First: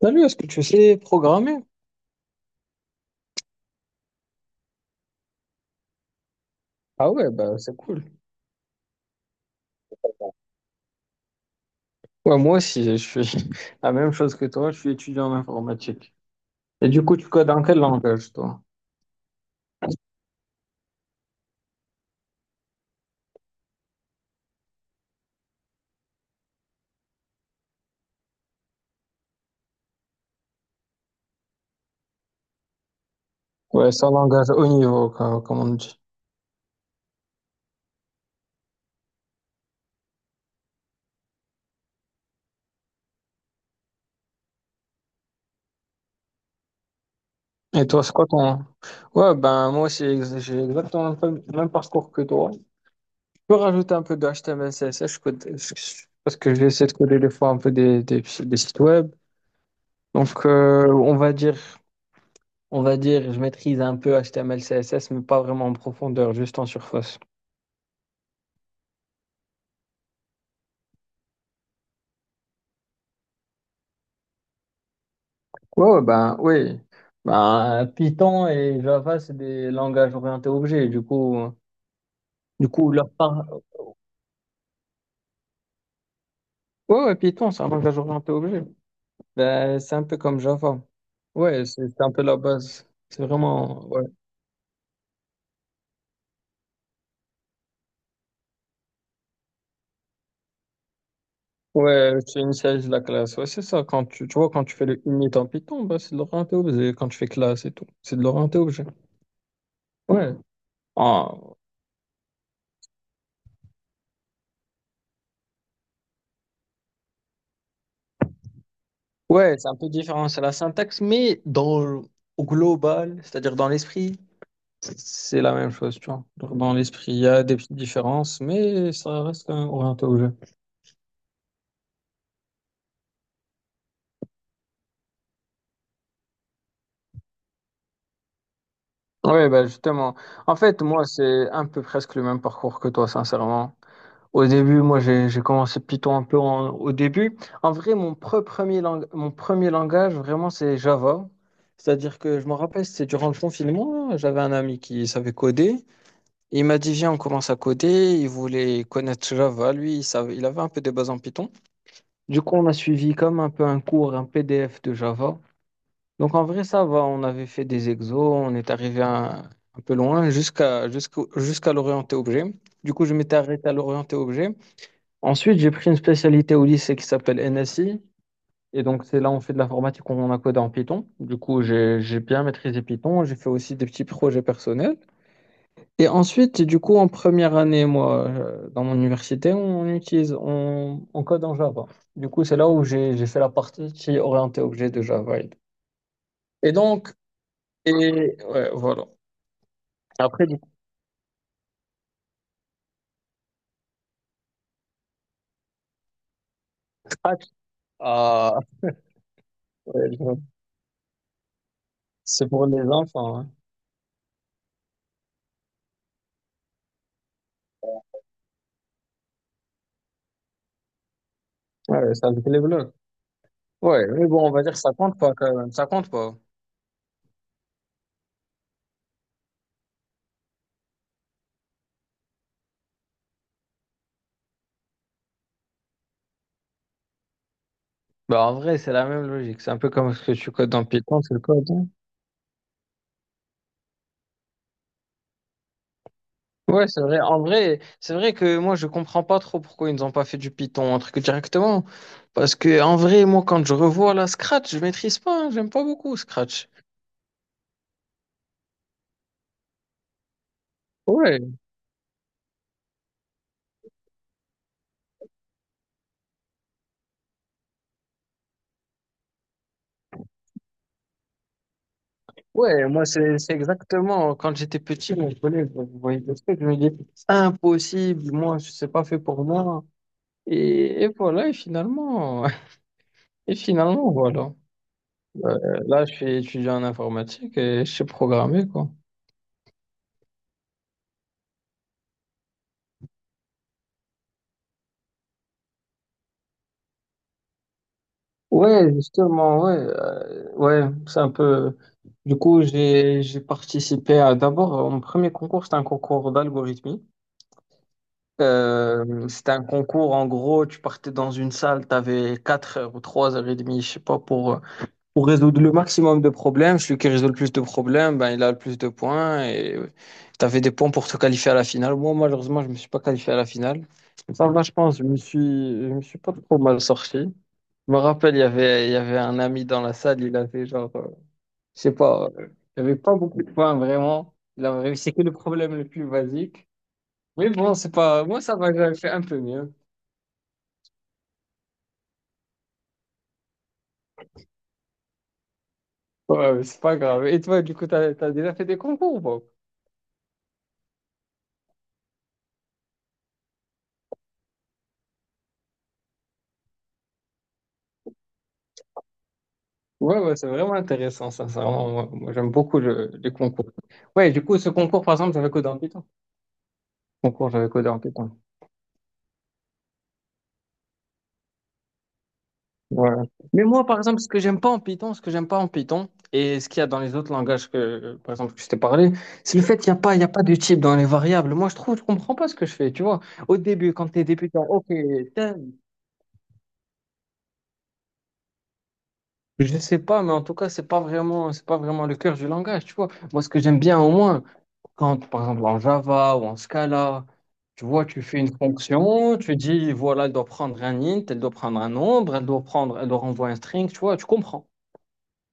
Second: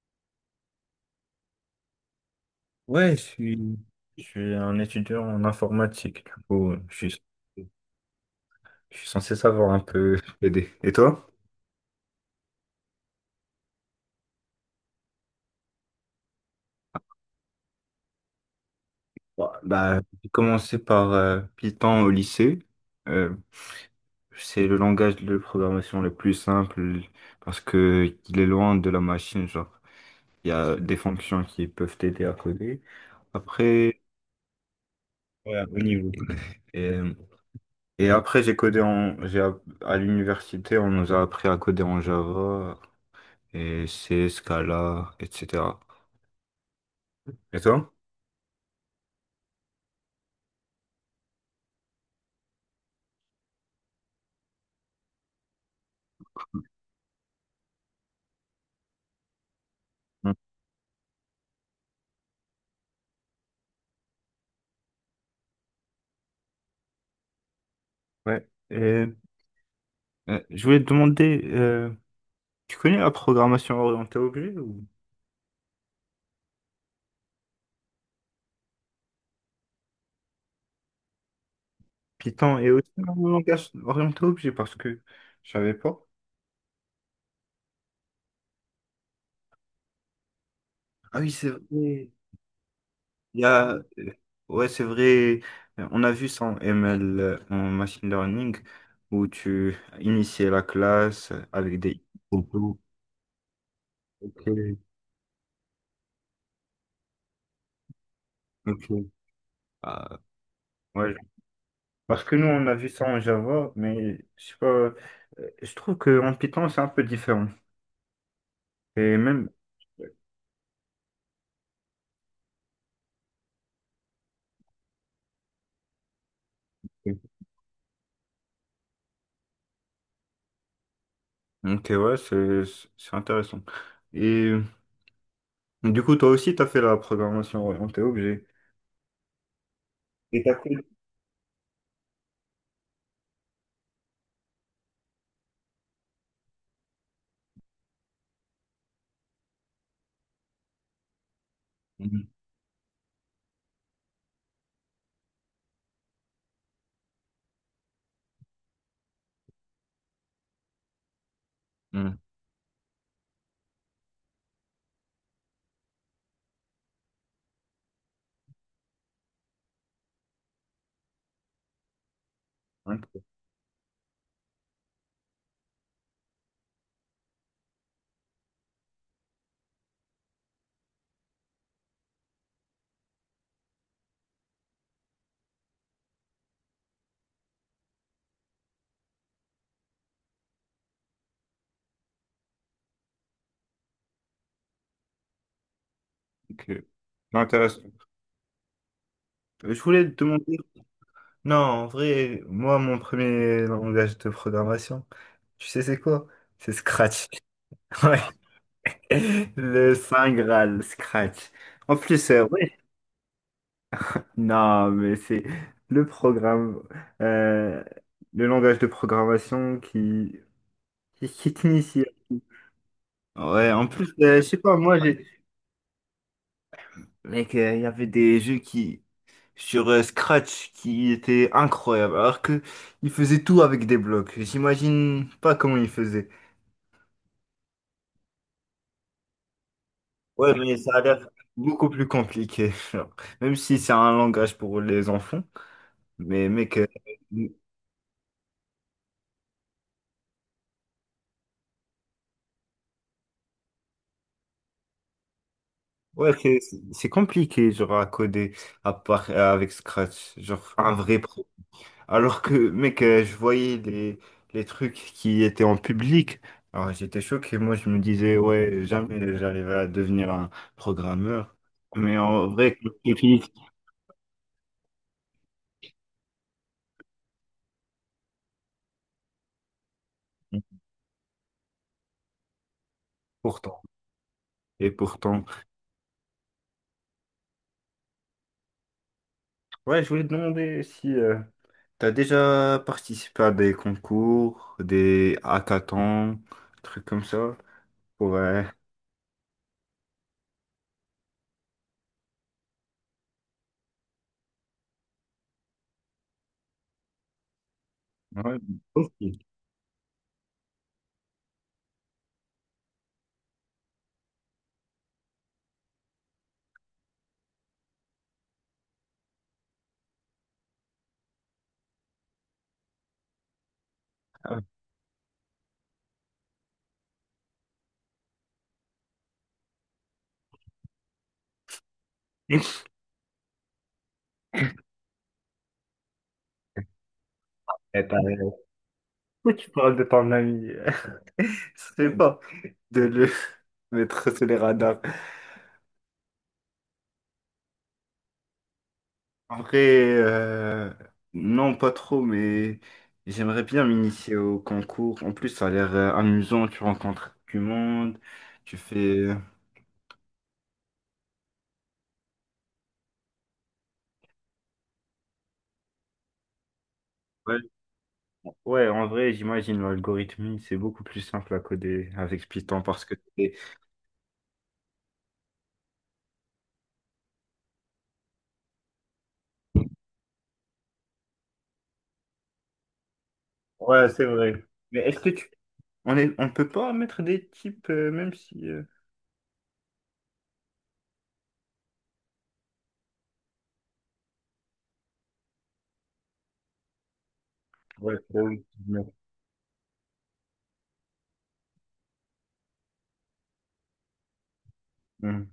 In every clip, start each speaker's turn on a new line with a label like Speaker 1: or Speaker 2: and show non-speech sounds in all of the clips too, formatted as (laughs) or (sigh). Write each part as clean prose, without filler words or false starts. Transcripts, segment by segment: Speaker 1: Salut, est-ce que tu sais programmer?
Speaker 2: Ouais, je suis un étudiant en informatique, du coup,
Speaker 1: Ah ouais, bah c'est cool.
Speaker 2: je suis censé savoir un peu (laughs) aider. Et toi?
Speaker 1: Ouais, moi aussi, je suis (laughs) la même chose que toi, je suis étudiant en informatique. Et du coup, tu codes en quel langage, toi?
Speaker 2: Bah, j'ai commencé par Python au lycée. Euh, c'est le langage de programmation le plus simple parce que il est loin de la machine, genre. Il y a des fonctions qui peuvent t'aider à coder.
Speaker 1: Ouais,
Speaker 2: Après,
Speaker 1: c'est un langage haut niveau, comme
Speaker 2: ouais,
Speaker 1: on
Speaker 2: au
Speaker 1: dit.
Speaker 2: niveau. Et, et après, j'ai codé en, j'ai, app- à l'université, on nous a appris à coder en Java, et c'est Scala, etc. Et
Speaker 1: Et
Speaker 2: toi?
Speaker 1: toi, c'est quoi ton... Ouais, ben moi aussi, j'ai exactement le même parcours que toi. Je peux rajouter un peu de HTML, CSS, je code... parce que j'essaie de coder des fois un peu des sites web.
Speaker 2: Mm.
Speaker 1: Donc, on va dire, je maîtrise un peu HTML, CSS, mais pas vraiment en profondeur, juste en surface.
Speaker 2: Ouais. Et, je voulais te demander, tu connais la programmation orientée objet ou
Speaker 1: Ouais, ouais, ben oui. Ben, Python et Java, c'est des langages orientés objets. Du coup,
Speaker 2: Python
Speaker 1: du
Speaker 2: est aussi
Speaker 1: coup leur
Speaker 2: un
Speaker 1: par...
Speaker 2: langage orienté objet parce que je savais pas.
Speaker 1: ouais, ouais, Python, c'est un langage orienté objet. Ben, c'est un peu comme Java.
Speaker 2: Ah oui, c'est vrai.
Speaker 1: Ouais, c'est
Speaker 2: Il
Speaker 1: un peu la base. C'est
Speaker 2: y a,
Speaker 1: vraiment. Ouais,
Speaker 2: ouais, c'est vrai. On a vu ça en ML, en machine learning, où tu initiais la classe avec des.
Speaker 1: ouais tu
Speaker 2: Ok,
Speaker 1: initialises la classe. Ouais, c'est ça. Quand tu vois, quand tu fais le init en Python, ben, c'est de l'orienté objet. Quand tu fais classe et tout, c'est de l'orienté objet.
Speaker 2: ok. Ah,
Speaker 1: Ouais.
Speaker 2: ouais,
Speaker 1: Ah,
Speaker 2: Parce que nous, on a vu ça en Java, mais je sais pas, je trouve qu'en Python, c'est un peu différent. Et même,
Speaker 1: ouais, c'est un peu différent. C'est la syntaxe, mais dans, au global, c'est-à-dire dans l'esprit. C'est la même chose, tu vois. Donc, dans l'esprit,
Speaker 2: euh,
Speaker 1: il y a des petites différences, mais ça reste quand même orienté au jeu.
Speaker 2: ok, ouais, c'est intéressant. Et du coup, toi aussi, tu as fait la programmation orientée objet.
Speaker 1: Oui, bah justement.
Speaker 2: Et t'as
Speaker 1: En
Speaker 2: fait...
Speaker 1: fait, moi, c'est un peu presque le même parcours que toi, sincèrement. Au début, moi, j'ai commencé Python un peu au début. En vrai, mon premier langage, vraiment, c'est Java. C'est-à-dire
Speaker 2: Mhm.
Speaker 1: que je me rappelle, c'était durant le confinement, j'avais un ami qui savait coder. Il m'a dit, viens, on commence à coder. Il voulait connaître Java. Lui, il savait, il avait un peu des bases en Python.
Speaker 2: Mhm.
Speaker 1: Du coup, on a suivi comme un peu un cours, un PDF de Java. Donc, en vrai, ça va. On avait fait des exos, on est arrivé un peu loin jusqu'à l'orienté objet. Du coup, je
Speaker 2: Ok,
Speaker 1: m'étais arrêté à l'orienté objet. Ensuite, j'ai pris une spécialité au lycée qui s'appelle NSI. Et donc, c'est là où on fait de l'informatique, on a codé en Python. Du coup, j'ai bien maîtrisé Python. J'ai fait aussi des petits projets personnels. Et ensuite, du coup, en première année, moi, dans mon université, on code en Java. Du coup, c'est là où j'ai fait la partie orientée objet de Java.
Speaker 2: ok.
Speaker 1: Et donc,
Speaker 2: C'est intéressant.
Speaker 1: et ouais, voilà.
Speaker 2: Je voulais te
Speaker 1: Après,
Speaker 2: demander...
Speaker 1: du coup,
Speaker 2: Non, en vrai, moi, mon premier langage de programmation, tu sais c'est quoi? C'est Scratch.
Speaker 1: Scratch,
Speaker 2: (laughs) Ouais.
Speaker 1: ah,
Speaker 2: Le
Speaker 1: ouais, je-
Speaker 2: Saint Graal, Scratch. En plus,
Speaker 1: c'est pour
Speaker 2: ouais,
Speaker 1: les enfants, hein.
Speaker 2: Non, mais c'est le programme, euh, le langage de programmation qui t'initie.
Speaker 1: Ouais, c'est avec les blocs.
Speaker 2: Ouais, en
Speaker 1: Ouais,
Speaker 2: plus,
Speaker 1: mais
Speaker 2: je
Speaker 1: bon, on
Speaker 2: sais
Speaker 1: va dire
Speaker 2: pas,
Speaker 1: que ça
Speaker 2: moi,
Speaker 1: compte
Speaker 2: j'ai...
Speaker 1: pas quand même. Ça compte pas.
Speaker 2: Mec, il y avait des jeux qui, sur Scratch qui étaient incroyables, alors que ils faisaient tout avec des blocs. J'imagine pas comment ils faisaient.
Speaker 1: Bah, en vrai, c'est la même logique. C'est un peu comme ce que tu
Speaker 2: Ouais,
Speaker 1: codes
Speaker 2: mais
Speaker 1: dans
Speaker 2: ça a
Speaker 1: Python,
Speaker 2: l'air
Speaker 1: c'est le code.
Speaker 2: beaucoup plus compliqué, (laughs) genre. Même si c'est un langage pour les enfants, mais mec, euh,
Speaker 1: Ouais, c'est vrai. En vrai, c'est vrai que moi, je comprends pas trop pourquoi ils nous ont pas fait du Python, un truc directement. Parce que, en vrai, moi, quand je revois la Scratch, je maîtrise pas, hein, j'aime pas beaucoup
Speaker 2: Ouais,
Speaker 1: Scratch.
Speaker 2: c'est compliqué, genre, à coder à part, avec Scratch, genre, un vrai pro.
Speaker 1: Ouais,
Speaker 2: Alors que, mec, je voyais les trucs qui étaient en public, alors j'étais choqué, moi, je me disais, ouais, jamais j'arriverai à devenir un programmeur. Mais en vrai,
Speaker 1: ouais, moi,
Speaker 2: c'est fini.
Speaker 1: c'est exactement quand j'étais petit, mon collègue, je voyais des trucs, je me dis, impossible, moi, c'est pas fait pour moi. Et voilà, et finalement, (laughs) et
Speaker 2: Pourtant,
Speaker 1: finalement, voilà.
Speaker 2: et pourtant.
Speaker 1: Euh, là, je suis étudiant en informatique et je sais programmer, quoi.
Speaker 2: Ouais, je voulais te demander si tu as déjà participé à des concours, des hackathons, trucs comme ça, pour...
Speaker 1: Ouais, justement, ouais, ouais, c'est un peu. Du coup, j'ai participé à d'abord mon premier concours, c'était un concours d'algorithmie.
Speaker 2: ouais, aussi.
Speaker 1: C'était un concours, en gros, tu partais dans une salle, tu avais 4 heures ou 3 heures et demie, je sais pas, pour résoudre le maximum de problèmes. Celui qui résout le plus de problèmes, ben, il a le plus de points et tu avais des points pour te qualifier à la finale. Moi, malheureusement, je me suis pas qualifié à la finale. Mais ça va, je pense, je me suis pas trop mal sorti. Je me rappelle, il y avait un ami dans la salle, il avait genre, je sais pas, il
Speaker 2: (laughs)
Speaker 1: avait pas beaucoup de points vraiment. Il avait réussi que le problème le plus basique. Mais bon, c'est
Speaker 2: Eh, t'as
Speaker 1: pas, moi
Speaker 2: raison.
Speaker 1: ça va, j'avais fait un peu
Speaker 2: Pourquoi tu
Speaker 1: mieux.
Speaker 2: parles de ton ami? (laughs) Ce serait pas de le (laughs) mettre sur les radars.
Speaker 1: Ouais, mais c'est pas grave. Et toi, du coup, t'as déjà fait des concours ou pas?
Speaker 2: En vrai, non, pas trop, mais j'aimerais bien m'initier au concours. En plus, ça a l'air amusant. Tu rencontres du monde, tu fais. euh,
Speaker 1: Ouais, ouais, c'est vraiment intéressant, sincèrement. Moi, moi, j'aime beaucoup les concours. Ouais, du coup, ce concours, par exemple, j'avais codé en Python. Concours,
Speaker 2: Ouais,
Speaker 1: j'avais codé en Python.
Speaker 2: ouais, en vrai, j'imagine l'algorithme, c'est beaucoup plus simple à coder avec Python parce
Speaker 1: Ouais.
Speaker 2: que c'est-
Speaker 1: Mais moi, par exemple, ce que j'aime pas en Python, et ce qu'il y a dans les autres langages que, par exemple, que je t'ai parlé, c'est le fait qu'il n'y a pas, il y a pas de type dans les variables. Moi, je trouve, je comprends pas ce que je fais, tu vois. Au début,
Speaker 2: Ouais,
Speaker 1: quand
Speaker 2: c'est
Speaker 1: t'es
Speaker 2: vrai.
Speaker 1: débutant, ok,
Speaker 2: Mais est-ce que tu.
Speaker 1: tain,
Speaker 2: On est... on peut pas mettre des types, même si.
Speaker 1: je sais pas, mais en tout cas, c'est pas vraiment le cœur du langage, tu vois. Moi, ce que j'aime bien au moins, quand, par exemple, en Java ou en Scala, tu vois,
Speaker 2: Ouais,
Speaker 1: tu
Speaker 2: c'est
Speaker 1: fais une
Speaker 2: vrai.
Speaker 1: fonction, tu dis, voilà, elle doit prendre un int, elle doit prendre un nombre, elle doit prendre, elle doit renvoyer un string, tu vois, tu comprends.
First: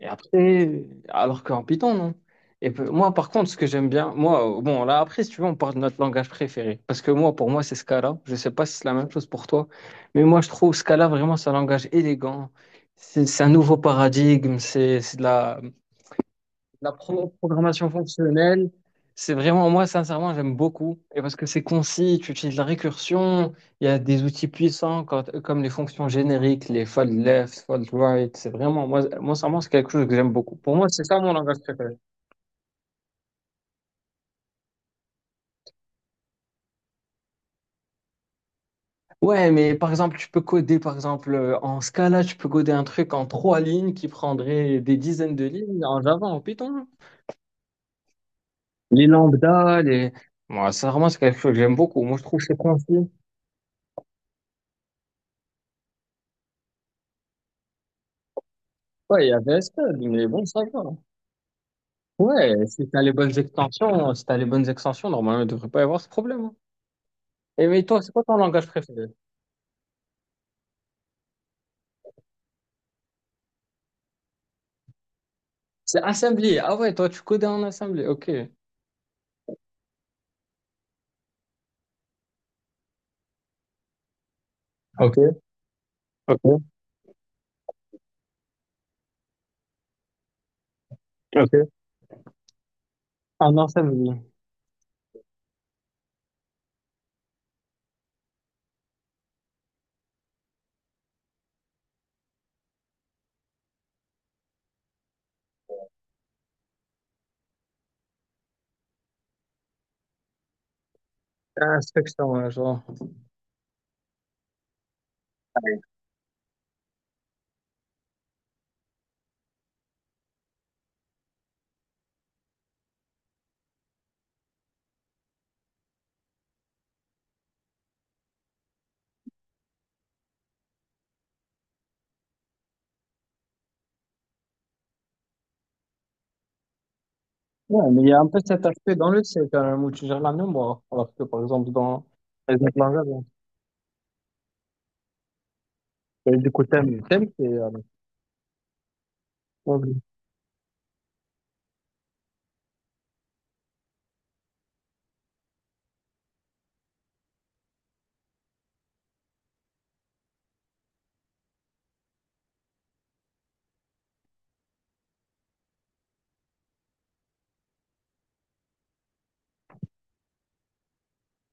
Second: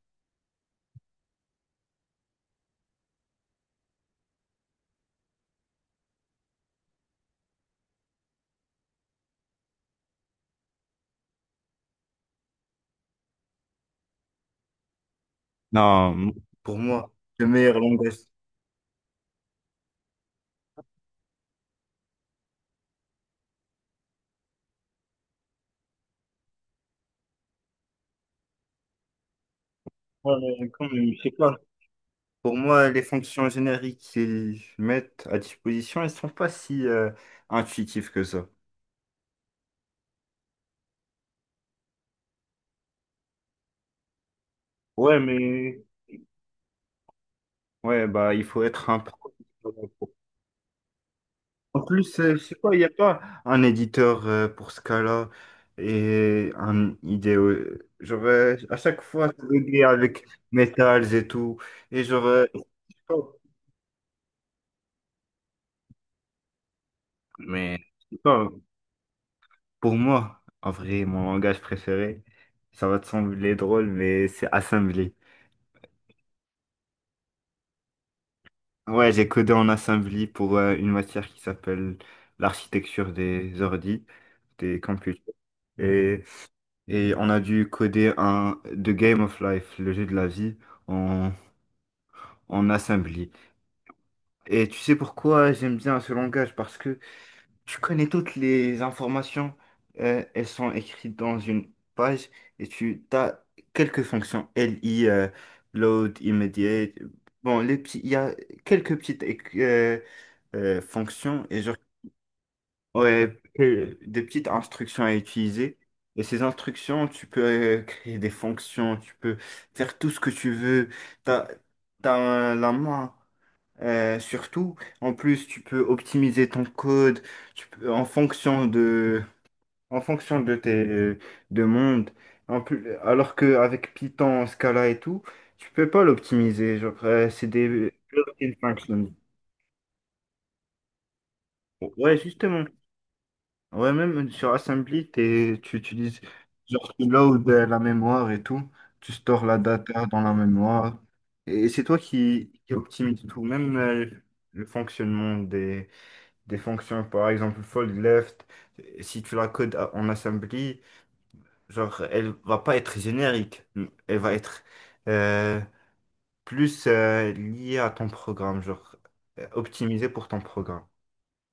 Speaker 1: Et après, alors qu'en Python, non. Et moi, par contre, ce que j'aime bien, moi, bon, là, après, si tu veux, on parle de notre langage préféré. Parce que moi, pour moi, c'est Scala. Je sais pas si c'est la même chose pour toi. Mais moi, je trouve Scala vraiment, c'est un langage élégant. C'est un nouveau paradigme. C'est de la,
Speaker 2: Non, Pour moi, le meilleur
Speaker 1: programmation
Speaker 2: langage.
Speaker 1: fonctionnelle, c'est vraiment, moi, sincèrement, j'aime beaucoup. Et parce que c'est concis, tu utilises la récursion, il y a des outils puissants comme les fonctions génériques, les fold left, fold right. C'est vraiment, moi, moi, sincèrement, c'est quelque chose que j'aime
Speaker 2: Ouais,
Speaker 1: beaucoup.
Speaker 2: mais
Speaker 1: Pour
Speaker 2: quand
Speaker 1: moi, c'est
Speaker 2: même,
Speaker 1: ça
Speaker 2: je sais
Speaker 1: mon
Speaker 2: pas.
Speaker 1: langage préféré.
Speaker 2: Pour moi, les fonctions génériques qu'ils mettent à disposition, elles sont pas si intuitives que ça.
Speaker 1: Ouais, mais par exemple, tu peux coder, par exemple, en Scala, tu peux coder un truc en trois lignes qui prendrait des
Speaker 2: Ouais,
Speaker 1: dizaines de
Speaker 2: mais
Speaker 1: lignes en Java, en Python.
Speaker 2: ouais, bah il faut être un
Speaker 1: Les
Speaker 2: pro.
Speaker 1: lambda, les. Moi, sincèrement, c'est quelque chose que j'aime
Speaker 2: En
Speaker 1: beaucoup.
Speaker 2: plus,
Speaker 1: Moi, je
Speaker 2: je
Speaker 1: trouve que
Speaker 2: sais
Speaker 1: c'est
Speaker 2: pas, il n'y a
Speaker 1: concis.
Speaker 2: pas un éditeur pour ce cas-là et un idéo. Genre, à chaque
Speaker 1: Ouais, il
Speaker 2: fois,
Speaker 1: y
Speaker 2: c'est
Speaker 1: avait
Speaker 2: bugué
Speaker 1: SQL,
Speaker 2: avec
Speaker 1: mais bon, ça va.
Speaker 2: Metals et tout. Et genre,
Speaker 1: Ouais,
Speaker 2: je
Speaker 1: si
Speaker 2: sais
Speaker 1: t'as les
Speaker 2: pas.
Speaker 1: bonnes extensions, si t'as les bonnes extensions, normalement, il devrait pas y avoir ce problème, hein. Et
Speaker 2: Mais
Speaker 1: mais toi, c'est
Speaker 2: je sais
Speaker 1: quoi ton
Speaker 2: pas.
Speaker 1: langage préféré?
Speaker 2: Pour moi, en vrai, mon langage préféré, ça va te sembler drôle, mais c'est assembly.
Speaker 1: C'est Assembly. Ah ouais, toi, tu codais en Assembly. Ok.
Speaker 2: Ouais, j'ai codé en assembly pour une matière qui s'appelle l'architecture des ordi, des computers.
Speaker 1: Ok,
Speaker 2: Et,
Speaker 1: ok,
Speaker 2: et on a dû coder un The Game of Life, le jeu de la vie, en,
Speaker 1: ok.
Speaker 2: en assembly.
Speaker 1: En Assembly.
Speaker 2: Et tu sais pourquoi j'aime bien ce langage? Parce que tu connais toutes les informations, elles sont écrites dans une page et tu as quelques fonctions, LI, load, immediate. Bon, les petits, il y a quelques petites euh, fonctions et genre,
Speaker 1: Inspection, ouais, genre.
Speaker 2: ouais, des petites instructions à utiliser. Et ces instructions, tu peux créer des fonctions, tu peux faire tout ce que tu veux. T'as, t'as la main. Surtout, en plus, tu peux optimiser ton code tu peux, en fonction de tes de En plus, alors qu'avec Python, Scala et tout, tu peux pas l'optimiser. Genre, c'est
Speaker 1: Ouais,
Speaker 2: des
Speaker 1: mais il y a un peu
Speaker 2: built-in
Speaker 1: cet aspect dans
Speaker 2: functions.
Speaker 1: le C, quand même, où tu gères la mémoire. Alors que, par exemple, dans
Speaker 2: Ouais,
Speaker 1: les
Speaker 2: justement.
Speaker 1: autres langages, hein,
Speaker 2: Ouais, même sur Assembly, tu utilises,
Speaker 1: et du coup,
Speaker 2: genre,
Speaker 1: thème,
Speaker 2: tu
Speaker 1: thème, c'est...
Speaker 2: load la mémoire et tout. Tu stores la
Speaker 1: Assembly.
Speaker 2: data dans la mémoire. Et c'est toi qui optimise tout, même le fonctionnement des fonctions, par exemple fold left, si tu la codes à- en assembly, genre elle va pas être générique, elle va être euh, plus liée à ton programme, genre optimisée pour ton programme.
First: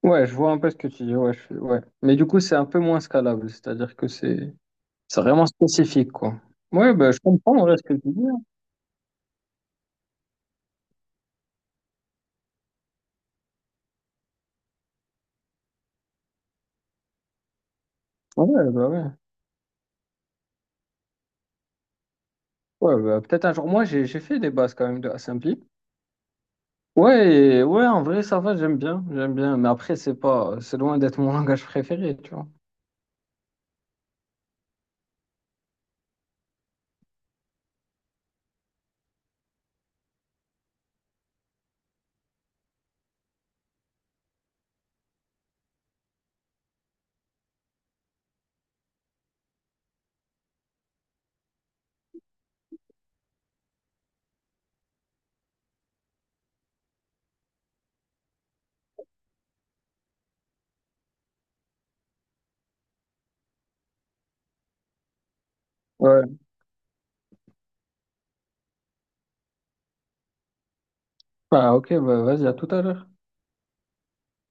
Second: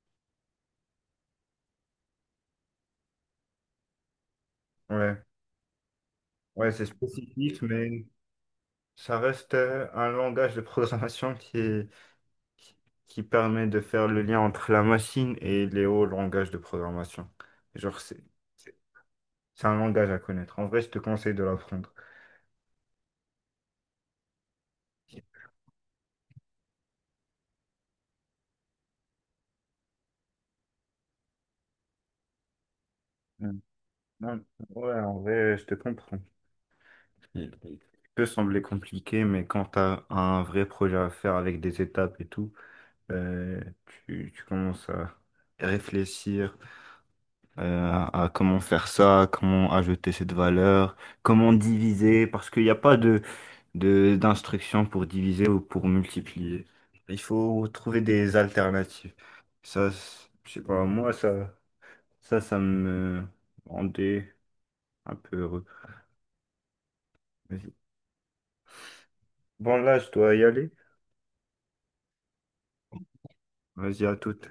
Speaker 1: Ouais, je vois un peu ce que tu dis. Ouais, ouais. Mais du coup, c'est un peu moins scalable. C'est-à-dire que c'est
Speaker 2: Ouais,
Speaker 1: vraiment spécifique, quoi.
Speaker 2: ouais, c'est
Speaker 1: Ouais, bah, je comprends
Speaker 2: spécifique,
Speaker 1: en vrai, ce que tu
Speaker 2: mais
Speaker 1: dis, hein.
Speaker 2: ça reste un langage de programmation qui est- qui qui permet de faire le lien entre la machine et les hauts langages de programmation. Genre c'est
Speaker 1: Ouais,
Speaker 2: c'est-
Speaker 1: bah ouais.
Speaker 2: c'est un langage à connaître. En vrai, je te conseille de l'apprendre.
Speaker 1: Ouais, bah, peut-être un jour. Moi, j'ai fait des bases quand même de Assembly. Ouais, ouais, en vrai, ça va, j'aime bien, j'aime bien. Mais après, c'est pas, c'est loin d'être mon (laughs) langage préféré, tu vois.
Speaker 2: Non, ouais, en vrai, je te comprends. Il peut sembler compliqué, mais quand tu as un vrai projet à faire avec des étapes et tout, euh, tu commences à réfléchir à comment faire ça, comment ajouter cette valeur, comment diviser, parce qu'il n'y a pas d'instruction pour diviser ou pour multiplier. Il faut trouver des alternatives. Ça, je sais pas, moi, ça me rendait un peu heureux.
Speaker 1: Ouais.
Speaker 2: Bon, là, je dois y aller.
Speaker 1: Bah, ok, bah, vas-y, à tout à l'heure.
Speaker 2: Vas-y, à toute.